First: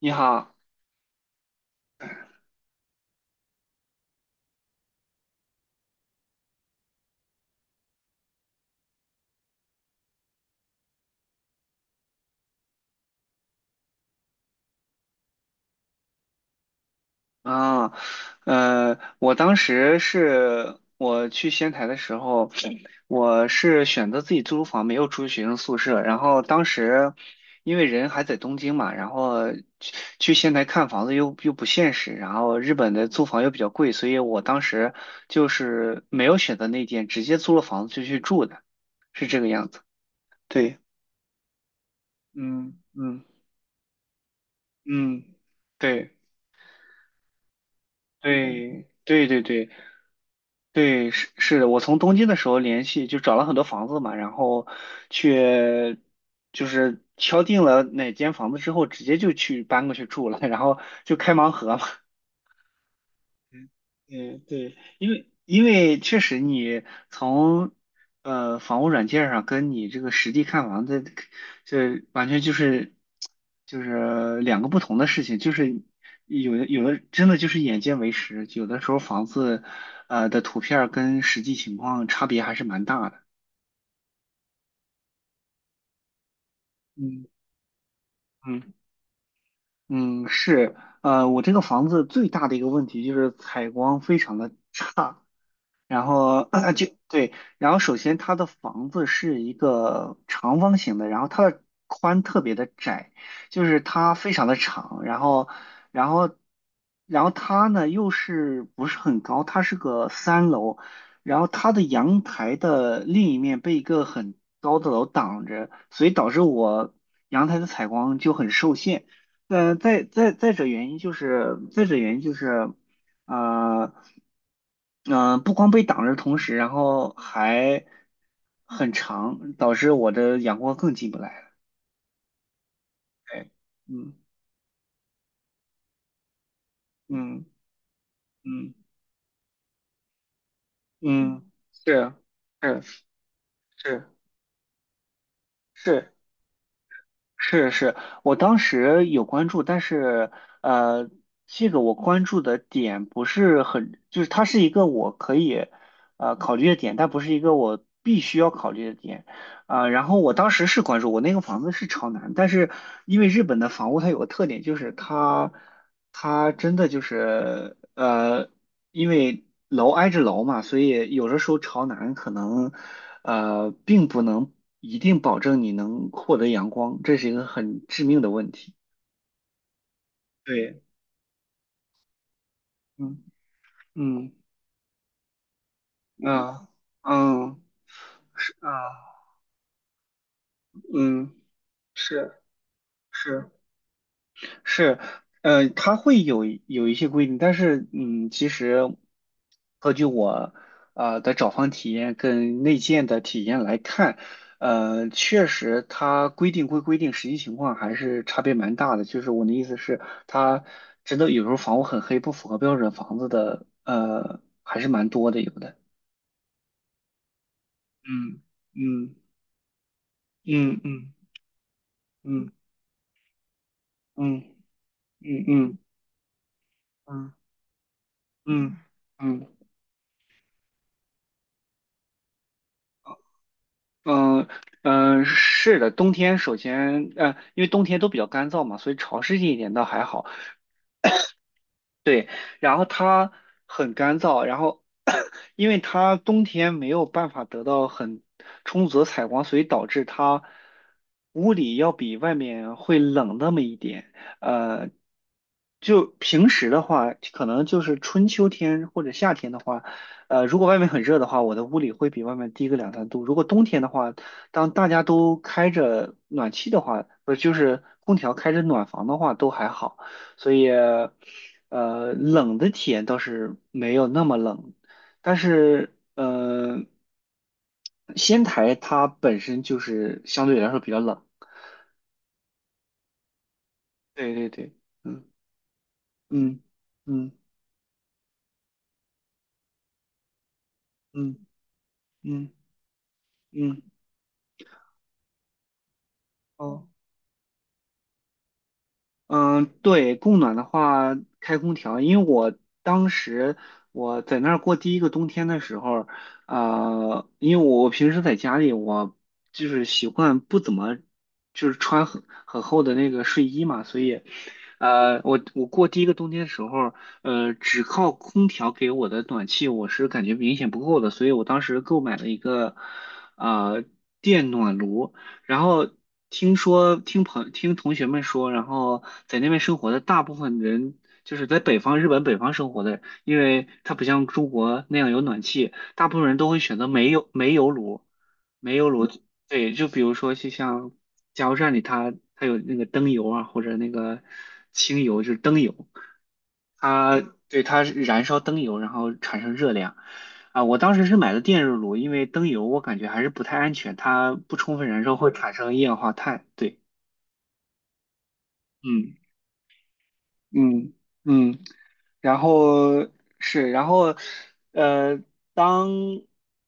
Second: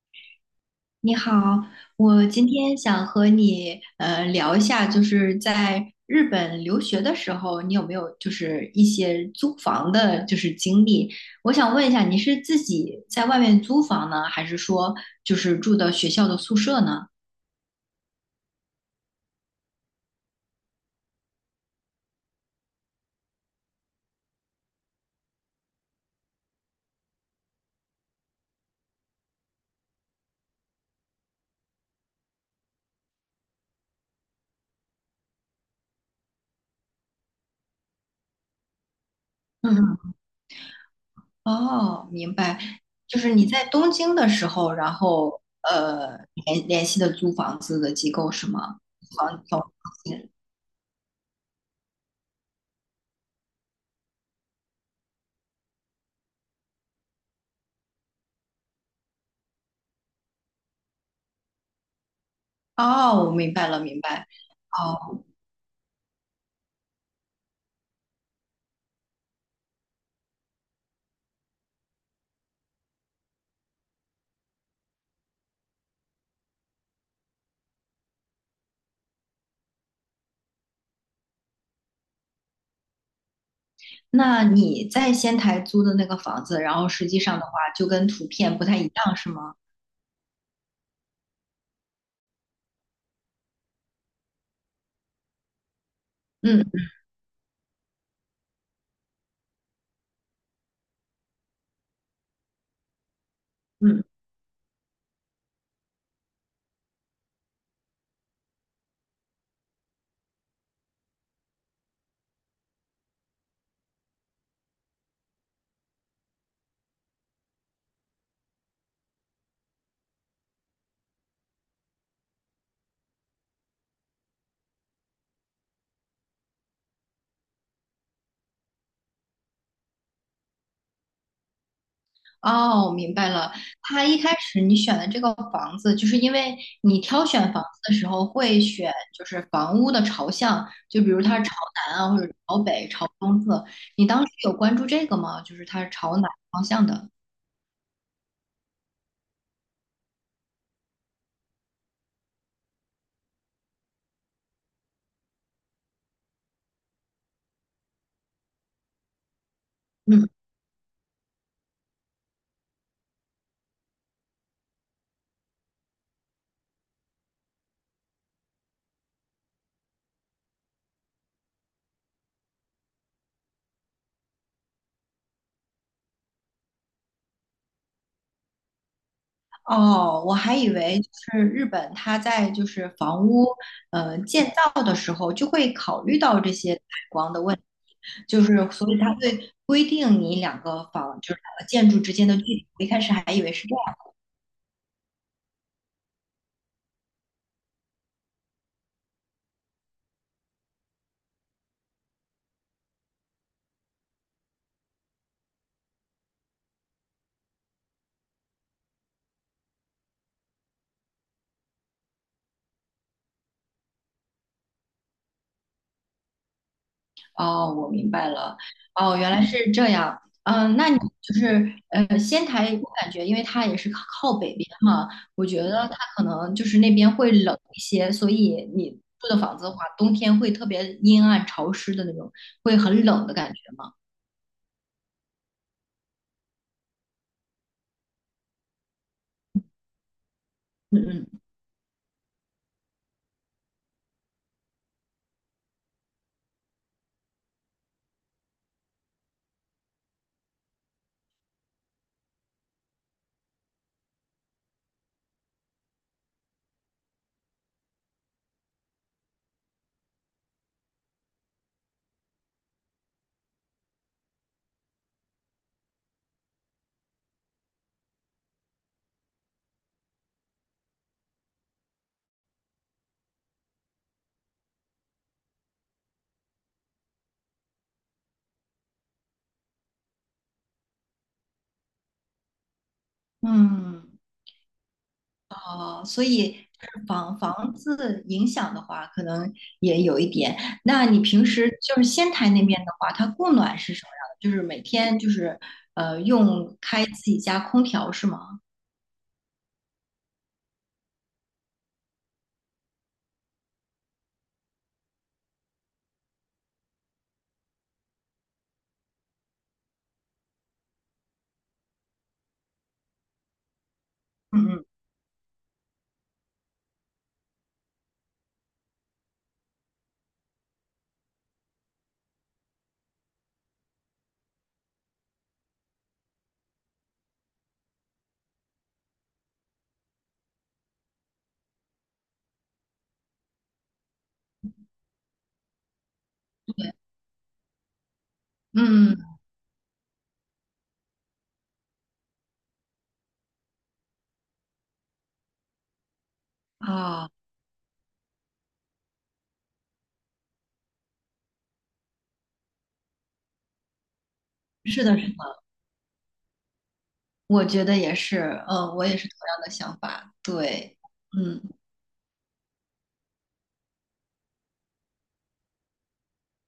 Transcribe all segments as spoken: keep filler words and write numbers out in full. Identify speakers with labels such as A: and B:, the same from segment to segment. A: 你好
B: 你好，我今天想和你呃聊一下，就是在日本留学的时候，你有没有就是一些租房的，就是经历？我想问一下，你是自己在外面租房呢，还是说就是住的学校的宿舍呢？
A: 啊，呃，我当时是我去仙台的时候，我是选择自己租房，没有住学生宿舍。然后当时因为人还在东京嘛，然后去去仙台看房子又又不现实，然后日本的租房又比较贵，所以我当时就是没有选择那间，直接租了房子就去住的，是这个样
B: 嗯
A: 子。
B: 嗯，
A: 对，
B: 哦，明白，
A: 嗯
B: 就
A: 嗯
B: 是你在东京的时候，然
A: 嗯，
B: 后
A: 对
B: 呃联联系的租房子的机构是吗？
A: 对对对
B: 房
A: 对。
B: 房。
A: 对，是是的，我从东京的时候联系，就找了很多房子嘛，然后去就是敲定了哪间房子之后，直接就去搬过去住了，然后就开盲盒嘛。
B: 哦，我明白了，明白。
A: 嗯，对，因
B: 哦。
A: 为因为确实你从呃房屋软件上跟你这个实地看房的，这完全就是就是两个不同的事情，就是有的有的真的就是眼见为实，有的时候房子呃的图片儿跟实际情况差别还是蛮大的。
B: 那你在仙台租的那个房子，然后实际
A: 嗯
B: 上的话就跟图片不
A: 嗯
B: 太一样，是吗？
A: 嗯，是，呃，我这个房子最大的一个问题就是采光非常的差。然后
B: 嗯
A: 就对，然后首先它的房子是一个长方形的，然后它的宽特别的窄，就是
B: 嗯，
A: 它非常的长，然后，然后，然后它呢又是不是很高，它是个三楼，然后它的阳台的另一面被一个很高的楼挡着，所以导致我阳台的采光就很受限。呃，再再再者原因就是，再者原因就是。啊，嗯、不光被挡着同时，然后还很长，导致我的阳光更进不来了。
B: 哦，明白
A: 哎，
B: 了。它
A: 嗯
B: 一开始你选的这个房子，就是因为你挑
A: 嗯
B: 选房子的时候会
A: 嗯
B: 选就是房屋的朝向，就比如它是
A: 嗯，
B: 朝南啊，
A: 是
B: 或者朝
A: 是
B: 北、朝东侧。你
A: 是
B: 当时有关注这个吗？就是它是
A: 是
B: 朝哪个方向的？
A: 是是，我当时有关注，但是呃，这个我关注的点不是很，就是它是一个我可以呃考虑的点，但不是一个我必须要考虑的点。啊，然后
B: 嗯。
A: 我当时是关注我那个房子是朝南，但是因为日本的房屋它有个特点，就是它它真的就是呃，因为楼挨着楼嘛，所以有的时候朝南可能呃并不能一定保证你能获得阳光，这是一个很致命的问题。
B: 哦，我还以
A: 对，
B: 为就是日本，它在就是
A: 嗯
B: 房屋呃
A: 嗯
B: 建造的时候就会考虑到这
A: 啊
B: 些采光的问
A: 嗯
B: 题，就是所以它
A: 啊
B: 会规定你两个房
A: 嗯
B: 就是两个建筑之间
A: 是。
B: 的距离。我一开始还以
A: 是
B: 为是这样。
A: 是，呃，它会有有一些规定，但是，嗯，其实，根据我呃的找房体验跟内建的体验来看，呃，确实它规定归规定，实际情况还是差别蛮大的。就是我的意思是，它真的有时候房屋很黑，不符合标准房子的，呃，还是蛮多的，有的。
B: 哦，我明白
A: 嗯
B: 了。
A: 嗯
B: 哦，原来是这样。嗯，
A: 嗯
B: 那你
A: 嗯
B: 就是呃，仙
A: 嗯
B: 台，我感觉因为它也是靠
A: 嗯
B: 靠北边嘛，
A: 嗯嗯
B: 我
A: 嗯
B: 觉
A: 嗯
B: 得它可能就是那边会
A: 嗯。
B: 冷一些，所以
A: 嗯
B: 你住的
A: 嗯嗯
B: 房
A: 嗯
B: 子的话，冬天会特别阴暗潮湿的那种，会很冷的感觉吗？
A: 嗯嗯，呃是的，冬天首先，呃，因为冬天都比较干燥嘛，所以潮湿一点倒还好。
B: 嗯嗯
A: 对，然后它很干燥，然后 因为它冬天没有办法得到很充足的采光，所以导致它屋里要比外面会冷那么一点。呃，就平时的话，可能就是春秋天或者夏天的话，呃，如果外面很热的话，我的屋里会比外面低个两三度。如果冬天的话，当大家都开着暖气的话，不是就是空调开着暖房的话，都还好，所以。呃，冷的体验倒是没有那么冷，但是呃，仙台它本身就是相对来说比较冷。
B: 嗯。
A: 对对对，嗯
B: 哦，所以
A: 嗯嗯
B: 房房子影响的话，可能也有一点。那你平
A: 嗯
B: 时就是仙台
A: 嗯
B: 那边的话，它供暖
A: 嗯，
B: 是什么样的？就是每天就是呃用
A: 哦。
B: 开自己家空调是吗？
A: 嗯，对，供暖的话，开空调，因为我当时我在那儿过第一个冬天的时候，呃，因为我平时在家里，我就是习惯不怎么就是穿很很厚的那个睡衣嘛，所以，
B: 嗯
A: 呃，我我过第一个冬天的时候，呃，只靠空调给我的暖气，我是感觉明显不够的，所以我当时购买了一个呃电暖炉。然后听说听朋听同学们说，然后在那边生活的大部分人，就是在北方日本北方生活的，因为它不像中国那样有暖气，大部分人都会选择煤油煤油炉，煤油炉。
B: 嗯
A: 对，就比如说就像加油站里它它有那个灯油啊，或者那个清油，就是灯油。
B: 嗯啊，
A: 它对，它燃烧灯油，然后产生热量。啊，我当时是买的电热炉，因为灯油我感觉还是不太安全，它不充分燃
B: 是
A: 烧
B: 的，是
A: 会
B: 的，
A: 产生一氧化碳。对，
B: 我觉得也是，嗯，我也
A: 嗯
B: 是同样的想法。
A: 嗯
B: 对，
A: 嗯，
B: 嗯，
A: 然后是，然后呃，当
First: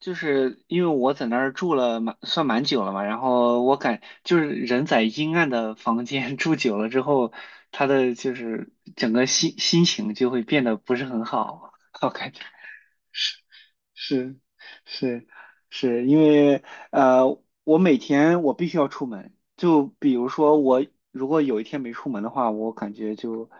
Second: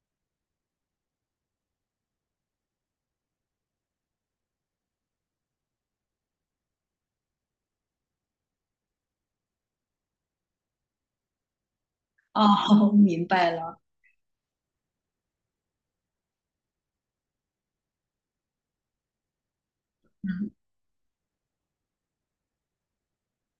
A: 就是因为我在那儿住了蛮算蛮久了嘛，然后我感就是人在阴暗的房间 住久了之后，他的就是整个心心情就会变得不是很好，我感觉。
B: 哦，明白了。
A: 是是是，因为呃，我每天我必须要出门。就比如说我如果有一天没出门的话，我感觉就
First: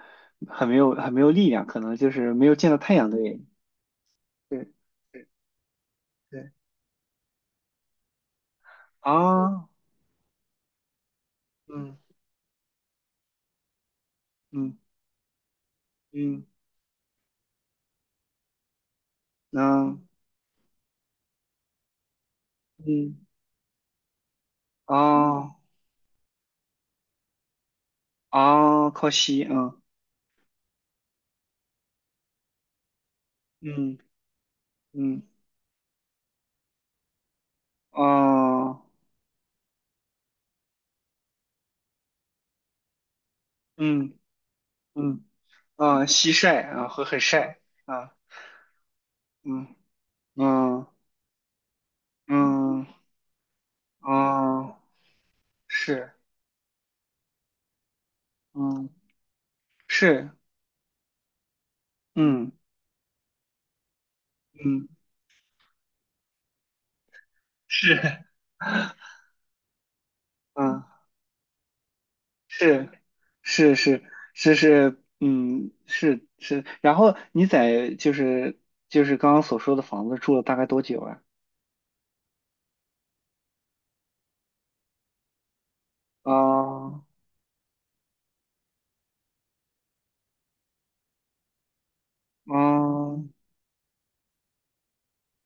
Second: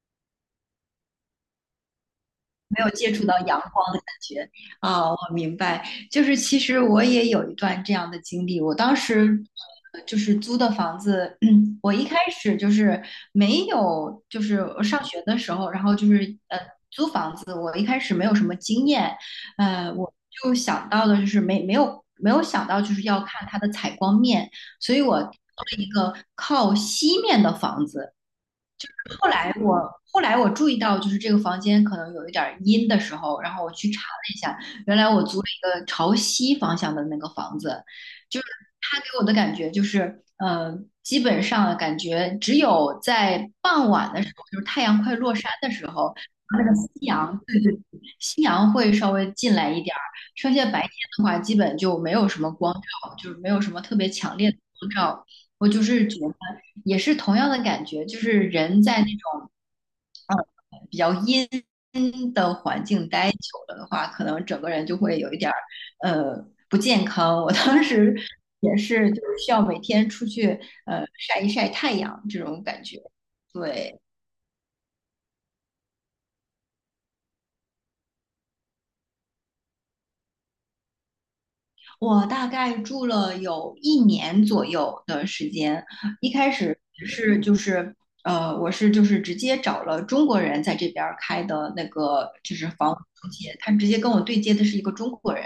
A: 很没有很没有力量，可能就是没有见到
B: 没有
A: 太阳
B: 接
A: 的
B: 触
A: 原
B: 到
A: 因。
B: 阳光的感觉
A: 对
B: 啊，我
A: 对
B: 明白。就是
A: 对
B: 其实我也有一段这样的经历，我当时
A: 啊，
B: 呃就是租的房子，嗯，我
A: 嗯
B: 一开始就是没有，就是
A: 嗯
B: 我上学的时候，然后就是
A: 嗯，
B: 呃租房子，我一开始没有什么经验，呃，
A: 那
B: 我就想到的就是没没有没有想到就是
A: 嗯
B: 要看它的采光面，所以我租
A: 啊
B: 了一个靠西面的房子。
A: 啊，靠
B: 后
A: 西
B: 来
A: 啊，
B: 我后来我注意到，就是这个房间可能有一点阴的时候，然后我去
A: 嗯
B: 查了一下，原来我
A: 嗯
B: 租了一个朝西方向的那个房子，
A: 嗯
B: 就是
A: 啊
B: 它给我的感觉就是，呃，基本上感觉只有在傍晚
A: 嗯
B: 的时候，就是太阳快
A: 嗯
B: 落山的时
A: 啊，
B: 候，
A: 西晒
B: 那个
A: 啊，会
B: 夕
A: 很
B: 阳，
A: 晒
B: 对对，
A: 啊，
B: 夕阳会稍微进
A: 嗯
B: 来一点儿，剩下白
A: 嗯
B: 天的话，基本就没有什么光
A: 嗯。
B: 照，就是没有什么特别强烈的
A: 哦，
B: 光照。我就是
A: 是，
B: 觉得也是同样的感觉，就是人
A: 嗯，
B: 在那种
A: 是，
B: 比较阴
A: 嗯
B: 的环境待久了的话，可能整个人
A: 嗯
B: 就会有一点儿呃不健康。我当
A: 是，
B: 时也是，就是需要每天出去
A: 嗯，
B: 呃晒一晒太阳这种感
A: 是
B: 觉。
A: 是
B: 对，
A: 是是是，嗯是是。然后你在就是就是刚刚所说的房子住了大概多久啊？
B: 我大概住了有一年左右的时间，一开始
A: 哦
B: 是就是呃，我是就是直接找了中国人在这边儿开的那个就是房屋
A: 哦
B: 中介，他直接跟我对接的是一个中国人，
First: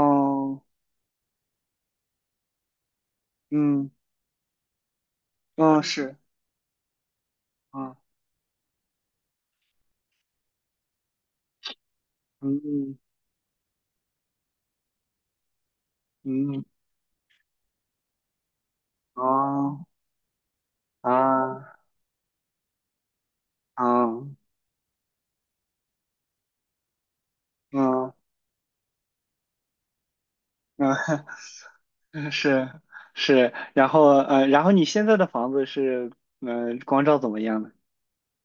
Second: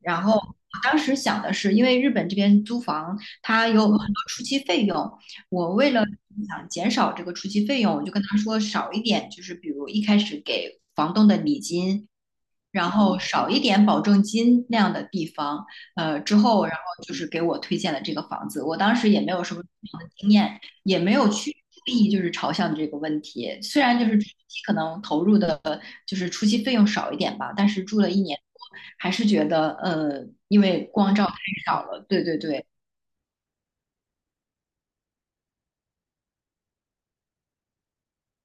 B: 然后我当时想的是，因为日本这边租房它有
A: 嗯
B: 很多初期费用，我
A: 哦
B: 为了
A: 是
B: 想减少这个初期费用，
A: 啊，
B: 我就跟他说少一点，就是比如一开始给房东的礼金。然
A: 嗯
B: 后少一点保证金那样的地方，呃，之
A: 嗯嗯，
B: 后然后就是给我推荐了这个房子。我当时也没有什么
A: 哦
B: 房的经验，也没有去
A: 啊
B: 注意就是朝向的这个问题。虽然就是初
A: 啊
B: 期可能投入的就是初期费用少一点吧，但是住了
A: 嗯
B: 一年多，还是觉得呃，因为
A: 嗯。
B: 光照太少 了。对
A: 嗯，
B: 对对，
A: 是是，然后呃，然后你现在的房子是嗯、呃光照怎么样呢？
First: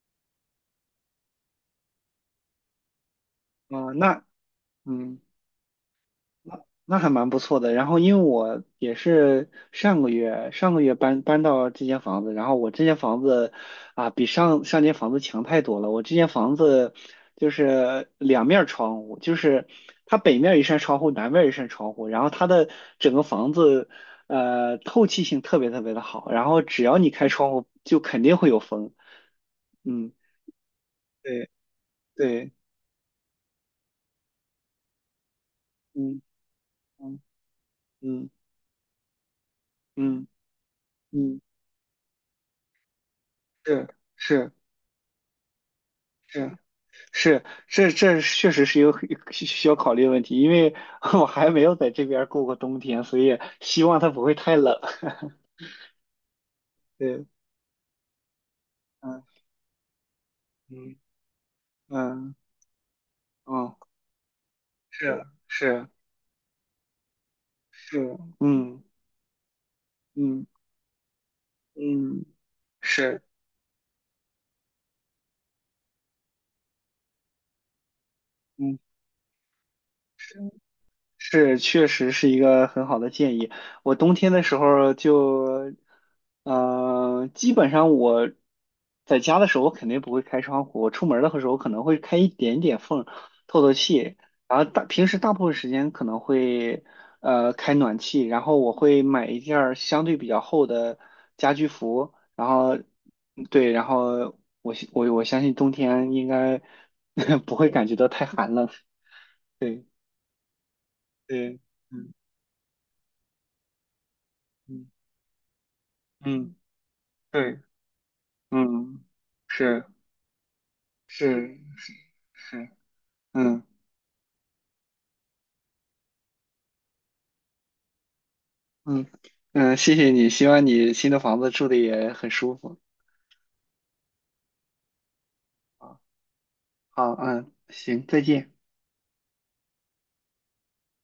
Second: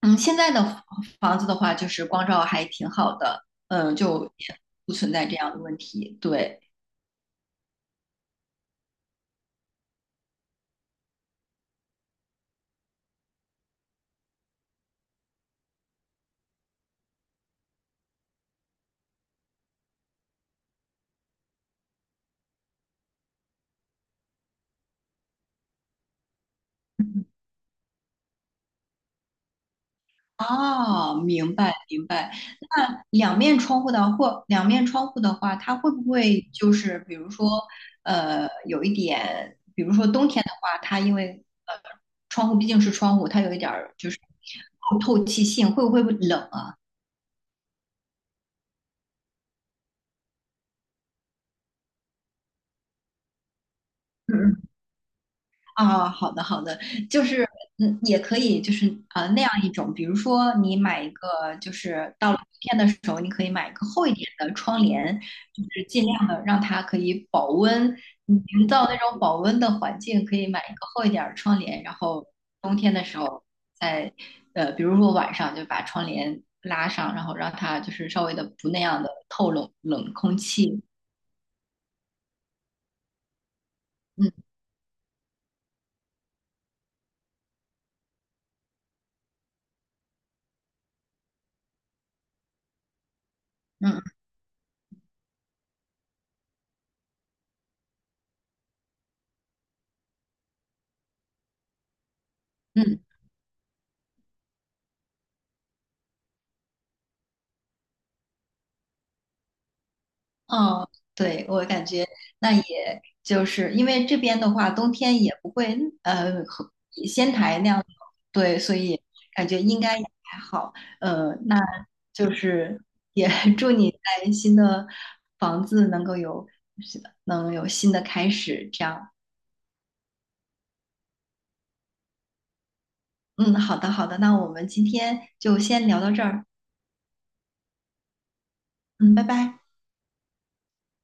B: 嗯，现在的房房子的话，就是光照还挺好的，
A: 哦，
B: 嗯、就
A: 那
B: 也不存
A: 嗯，
B: 在这样的问题。对。
A: 那还蛮不错的。然后因为我也是上个月上个月搬搬到这间房子，然后我这间房子啊比上上间房子强太多了。我这间房子就是两面儿窗户，就是它北面儿一扇窗户，南面儿一扇窗户，然后它的整个房子呃透气性特别特别的好，然后只要你开窗户就肯定会有风。嗯，
B: 哦，
A: 对
B: 明白明白。
A: 对，
B: 那两面窗户的或两面窗户的话，它会不
A: 嗯
B: 会就是比
A: 嗯
B: 如说，
A: 嗯
B: 呃，有一点，比如说
A: 嗯
B: 冬天的话，它因
A: 嗯，
B: 为呃窗户毕竟是窗户，它有一点
A: 是
B: 儿就是
A: 是
B: 透透气性，会不会冷
A: 是
B: 啊？
A: 是，这这确实是一个很需要考虑的问题，因为 我还没有在这边儿过过冬天，所以希望它不会太冷。
B: 啊，好的好的，就
A: 对，
B: 是嗯，也可以就是呃
A: 嗯
B: 那样一种，比如说你
A: 嗯
B: 买一个，就是到
A: 嗯
B: 了冬天的时候，你可以买一
A: 嗯，
B: 个厚一点的窗
A: 是
B: 帘，就是
A: 是
B: 尽量的让它可以保温，
A: 是，
B: 你营
A: 嗯
B: 造那种保温的环境，可
A: 嗯
B: 以买一个厚一点儿的窗帘，然
A: 嗯，
B: 后冬天的时
A: 是，
B: 候在呃，比如说晚上就把窗帘拉上，然后让它就是稍微的不
A: 嗯。
B: 那样的透冷冷空气，
A: 是，确实是一个很好的建议。我冬天的
B: 嗯
A: 时候就，嗯，基本上我在家的时候，我肯定不会开窗户。我出门儿的时候可能会开一点点缝，透透
B: 嗯
A: 气。然后大平时大部分时间可能会呃开暖气，然后我会买一件儿相对比较厚的家居服，然后
B: 嗯。
A: 对，然后我我我相信冬天应该 不会感觉到太寒冷。对
B: 哦，对，
A: 对，
B: 我感觉
A: 嗯
B: 那也就是因为这边的话，
A: 嗯。
B: 冬天也不会呃
A: 嗯，
B: 和仙台
A: 对，
B: 那样，对，所以
A: 嗯，
B: 感觉应
A: 是
B: 该也还好。呃，那
A: 是是
B: 就
A: 是，
B: 是也
A: 嗯
B: 祝你在新的房子能够有能有新的开始，这
A: 嗯
B: 样。
A: 嗯，谢谢你，希望你新的房子住的也很舒服
B: 嗯，好的，好的，那我们今天就先
A: 啊。
B: 聊到这儿。
A: 好，嗯，行，再见。
B: 嗯，拜拜。